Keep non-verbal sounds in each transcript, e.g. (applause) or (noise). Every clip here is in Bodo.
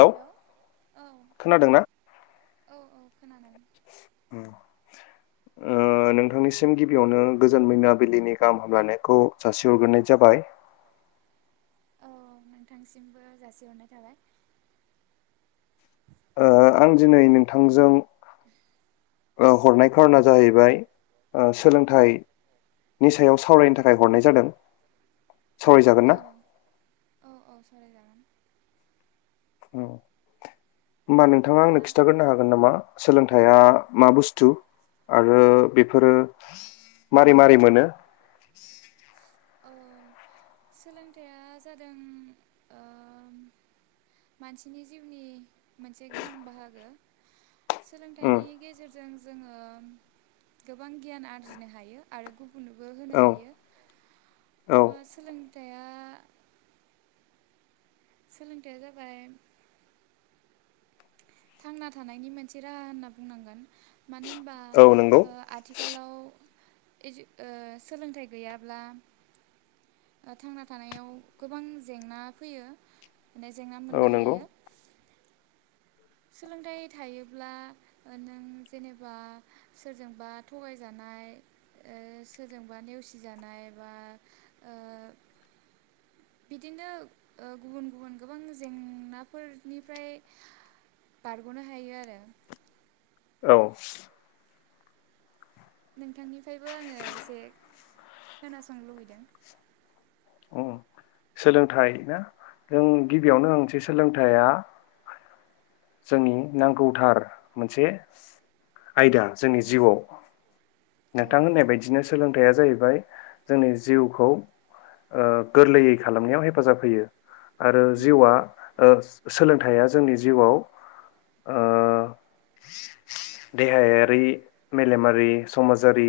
हेलौ औ खोनादोंना? औ औ (unintelligible) ओ नोंथांनिसिम गिबियावनो गोजोन मोनैनाबिलिनि गाहाम हामलायानायखौ जासिहरग्रोनाय जाबाय। औ नोंथांसिमबो जासिहरनाय थाबाय। ओ आं दिनै नोंथांजों हरनाय खारना जाहैबाय ओ सोलोंथाइनि सायाव सावरायनो थाखाय थाखाय हरनाय जादों सावराय जागोन औ ना? औ औ सावरायजागोन औ होमा नोंथाङा आंनो खिथाग्रोनो हागोन नामा सोलोंथाइया मा बुस्थु आरो बेफोरो मारै मारै मोनो अ सोलोंथाइया जादों ओ मानसिनि जिउनि मोनसे गोनां बाहागो उम सोलोंथाइनि गेजेरजों जोङो गोबां गियान आरजिनो हायो आरो गुब औ औ ओ सोलोंथाया सोलोंथायाइया जाबाय थांना थानायनि मोनसे राहा होनना बुंनांगोन मानो होनबा औ नंगौ ओ आथिखाल आथिखालाव सो ओ सोलोंथाइ गैयाब्ला थांना थानायाव गोबां जेंना फैयो। माने जेंना औ मोननो नंगौ हायो। सोलोंथाइ थायोब्ला नों जेनेबा सोरजोंबा थगायजानाय ओ सोरजोंबा ओ नेवसिजानाय बा बिदिनो गुबुन गुबुन गोबां जेंनाफोरनिफ्राय बारग'नो हायो आरो। औ नोंथांनिफ्रायबो आङो एसे खोनासंनो लुबैदों। उम, सोलोंथाइ ना जों गिबियावनो होनसै सोलोंथाइया जोंनि नांगौथार मोनसे आयदा जोंनि जिउआव औ नोंथां होननाय बायदिनो सोलोंथाइया जाहैबाय जोंनि जिउखौ ओ गोरलैयै खालामनायाव हेफाजाब होयो आरो उम जिउआ उम ओ सोलोंथाइया जोंनि जिउआव ओ देहायारि मेलेमारि समाजारि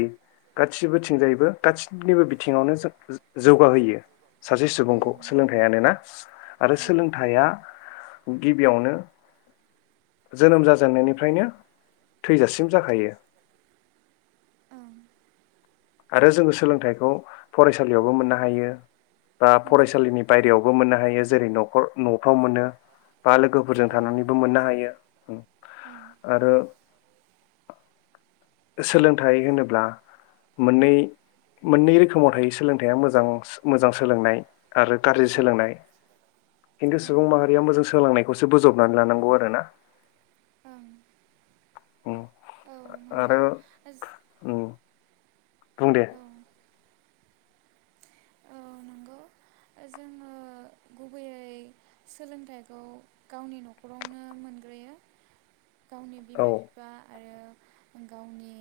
गासिबोथिंजायबो गाससिनिबो बिथिङावनो जों जौ-जौगाहोयो सासे उम सुबुंखौ उम सोलोंथाइान ना आरो औ सोलोंथाइया गिबियावनो जोनोम जाजेननायनिफ्रायनो थैजासिम जाखायो ओं आरो जोङो सोलोंथाइखौ फरायसालियावबो मोननो हायो बा उम फरायसालिनि बायेरायावबो मोननो हायो जेरै न'खर न'फ्राव मोनो बा लोगोफोरजों औ थानानैबो मोननो हायो ओं आरो सोलोंथाइ होनोब्ला मोननै मोननै रोखोमाव थायो सोलोंथाइया मोजां मोजां सोलोंनाय आरो गाज्रि उम सोलोंनाय खिन्थु ओं सुबुं माहारिया मोजां सोलोंनायखौसो बोजबनानै लानांगौ आरोना औं आरो जो- बुं दे औ औ नंगौ जोङो गुबैयै सोलोंथाइखौ गावनि न'खरावनो मोनग्रोयो गावनि औ बिमा बिफा आरो गावनि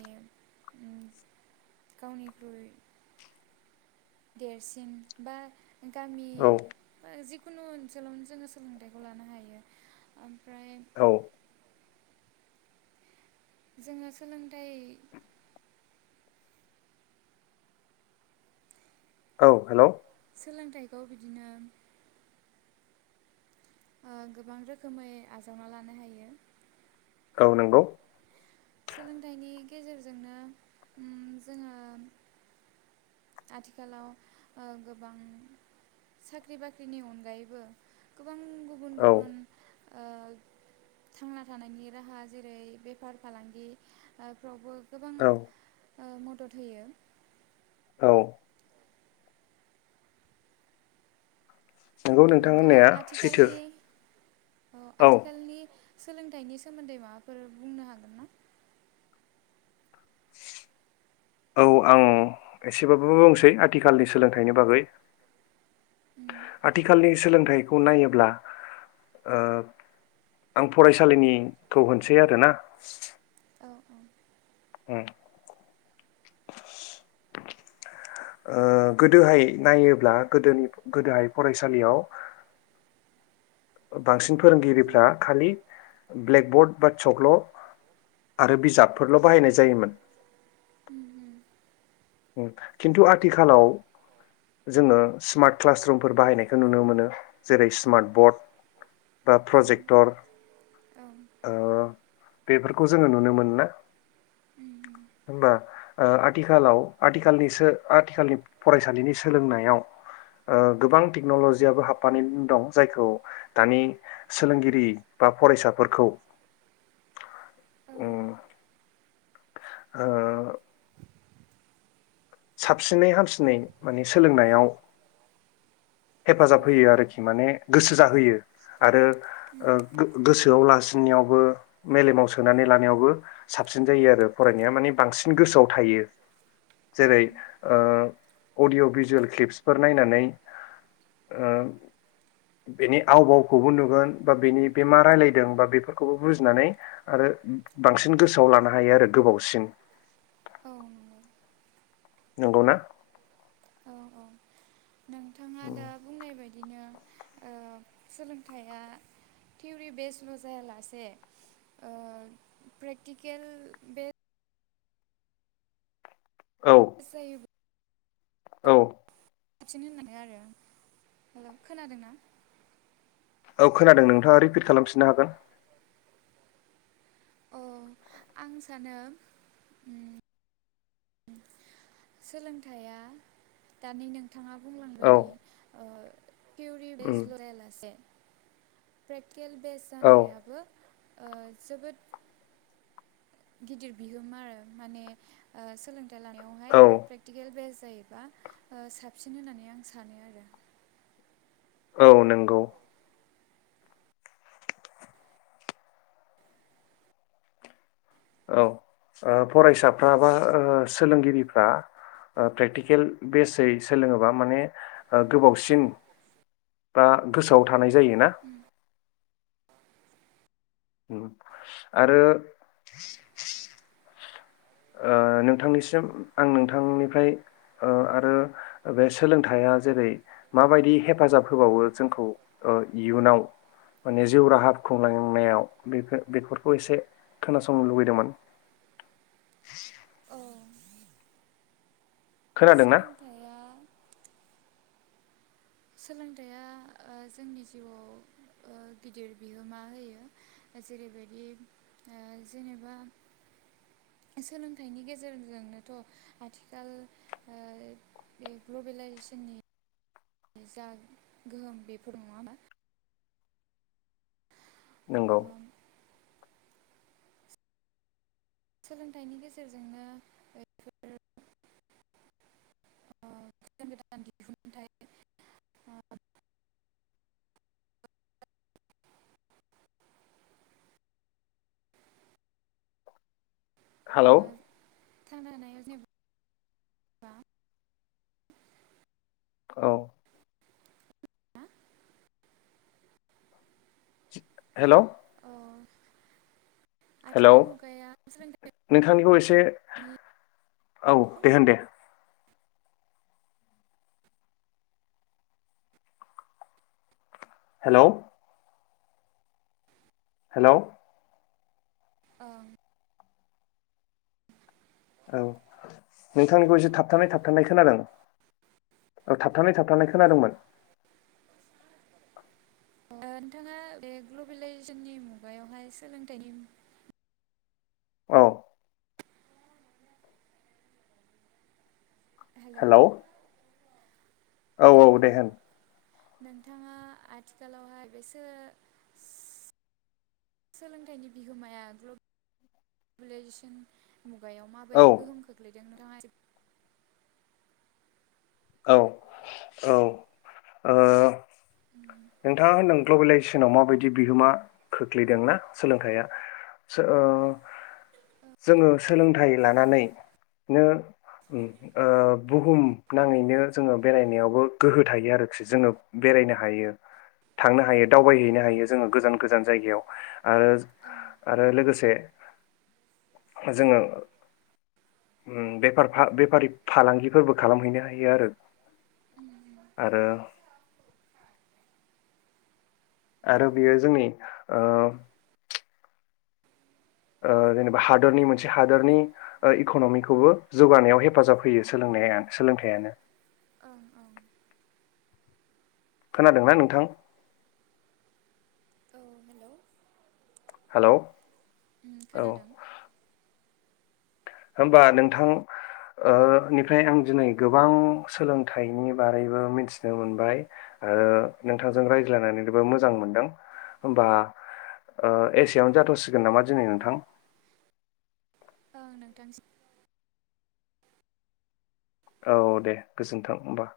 गावनिख्रुइ देरसिन बा गामि औ जि खुनु ओनसोलावनो जोङो सोलोंथाइखौ लानो हायो ओमफ्राय औ जोङो सोलोंथाइ औ हेलौ सोलोंथाइखौ बिदिनो ओ गोबां रोखोमै आजावना लानो हायो औ नंगौ सोलोंथाइनि गेजेरजोंनो जोङो आथिखालाव ओ गोबां साख्रि बाख्रिनि अनगायैबो गोबां गुबुन औ गुबुन ओ थांना थानायनि राहा जेरै बेफार फालांगिफ्रावबो गोबां औ ओ मदद होयो औ नंगौ औ नोंथां नोंथाङा होननाया सैथो आथिखालनि औ आथिखालनि सोलोंथाइनि सोमोन्दै माबाफोर बुंनो हागोन ना औ आं एसेबाबो बुंसै आथिखालनि सोलोंथाइनि बागै उम आथिखालनि सोलोंथाइ थाइखौ नायोब्ला ओ आं फरायसालिनिखौ होनसै आरोना औ औ (unintelligible) ओ गोदोहाय नायोब्ला गोदोनि गोदोहाय फरायसालियाव बांसिन फोरोंगिरिफ्रा उम खालि ब्लेकबर्ड बा सक्ल' आरो बिजाबफोरल' बाहायनाय जायोमोन उम ओम खिन्थु आथिखालाव जोङो स्मार्ट क्लासरुमफोर बाहायनायखौ नुनो मोनो जेरै स्मार्ट बर्ड बा उम प्रजेक्टर औ ओ बेफोरखौ जोङो नुनो मोनो ना उम उम होमबा ओ आथिखालाव आथिखालनि सो आथिखालनि फरायसालिनि सोलोंनायाव ओ गोबां टेक्नलजियाबो हाबफानानै दं जायखौ दानि सोलोंगिरि बा फरायसाफोरखौ औ उम ओ साबसिनै हामसिनै माने सोलोंनायाव हेफाजाब औ होयो आरोखि माने गोसो जाहोयो आरो उम ओ गो गोसो गोसोआव लासिननायावबो मेलेमाव सोनानै लानायावबो साबसिन जायो आरो फरायनाया माने बांसिन गोसोआव थायो जेरै औ ओ अडअ' भिजुयेल क्लिप्सफोर नायनानै ओ बेनि आवबावखौबो नुगोन बा बेनि बेमा रायलायदों बा बेफोरखौबो बुजिनानै आरो बांसिन गोसोआव लानो हायो आरो गोबावसिन औ नंगौ नंगौ ना औ औ नोंथाङा दा बुंनाय बायदिनो ओ सोलोंथाइया थिउरि बेस्ल' जायालासे प्रेक्टिकेल बे औ स जायोब्ला औ (unintelligible) होननानै आरो हेल' खोनादोंना औ खोनादों नोंथाङा रिपिट खालामफिननो हागोन अ आं सानो उम सोलोंथाइया दानि नों थाङा बुंलांनाय औ बायदि ओ थिउरि उम बेस्ल' जायालासे प्रे क्टिकेल बेस औ जानायाबो ओ जोबोद गिदिर बिहोमा आरो माने ओ सोलोंथाइ लानायावहाय औ प्रेक्टिकेल बेस जायोबा ओ साबसिन होननानै आं सानो आरो औ नंगौ औ ओ फरायसाफ्रा बा ओ सोलोंगिरिफ्रा ओ प्रेक्टिकेल बेसै सोलोङोबा माने ओ गोबावसिन बा गोसोआव थानाय जायोना उम आरो ओ नोंथांनिसिम आं नोंथांनिफ्राय ओ आरो बे सोलोंथाइया जेरै माबायदि हेफाजाब होबावो जोंखौ इयुनाव माने जिउ राहा खुंलांनायाव बे बेफोरखौ एसे खोनासंनो लुुबैदोंमोन (unintelligible) औ खोनादोंना सोलोंथाइया सोलोंथाइया ओ जोंनि जिउआव ओ गिदिर बिहोमा होयो जेरैबायदि ओ जेनेबा सोलोंथाइनि गेजेरजोंनोथ' आथिखाल ओ बे ग्लबेलाइजेसननि जा गोहोम बेफोर नङा होमबा ओ नंगौ सोलोंथाइनि गेजेरजोंनो (inaudible) ओ गोदान गोदान दिहुनथाइ ओ ओ हेलौ (inaudible) औ (inaudible) हेलौ अ हेलौ नोंथांनिखौ एसे औ ओं दे होन दे हेलौ हेलौ ओं औ नोंथांनिखौ एसे थाबथानाय थाबथानाय खोनादों औ थाबथानाय थाबथानाय खोनादोंमोन नोंथाङा बे ग्लबेलाइजेसननि मुगायावहाय सोलोंथाइनि औ हेलौ औ औ दे होन नोंथाङा आथिखालावहाय बेसो सोलोंथाइनि बिहोमाया ग्लबेलाइजेसन मुगायाव औ माबायदि गोहोम खोख्लैयो बि (unintelligible) औ औ ओ नोंथाङा होन्दों ग्लबेलाइजेसनाव माबायदि बिहोमा खोख्लैदोंना सोलोंथाइया ओ जोङो सोलोंथाइ ओं लानानैनो ओ बुहुम नाङैनो जोङो बेरायनायावबो गोहो थायो आरोखि जोङो बेरायनो हायो थांनो हायो ओं दावबायहैनो हायो जोङो गोजान गोजान जायगायाव आरो ओं आरो लोगोसे जोङो उम बेफारफा बेफारि फालांगिफोरबो खालामहैनो हायो आरो आरो आरो ओं बियो जोंनि ओ ओ जेनेबा हादरनि मोनसे हादरनि ओ इक'न'मिखौबो जौगानायाव हेफाजाब होयो सोलोंनाया सोलोंथायानो ओं ओं खोनादोंना नोंथां औ हेलौ हालौ खोनादों होमबा नोंथां ओ निफ्राय आं दिनै गोबां सोलोंथाइनि बारैबो मिथिनो मोनबाय ओ नोंथांजों रायज्लायनानैबो मोजां मोनदों होमबा ओ एसेयावनो जाथ'सिगोन नामा दिनै नोंथां ओं नोंथां औ दे गोजोन्थों होमबा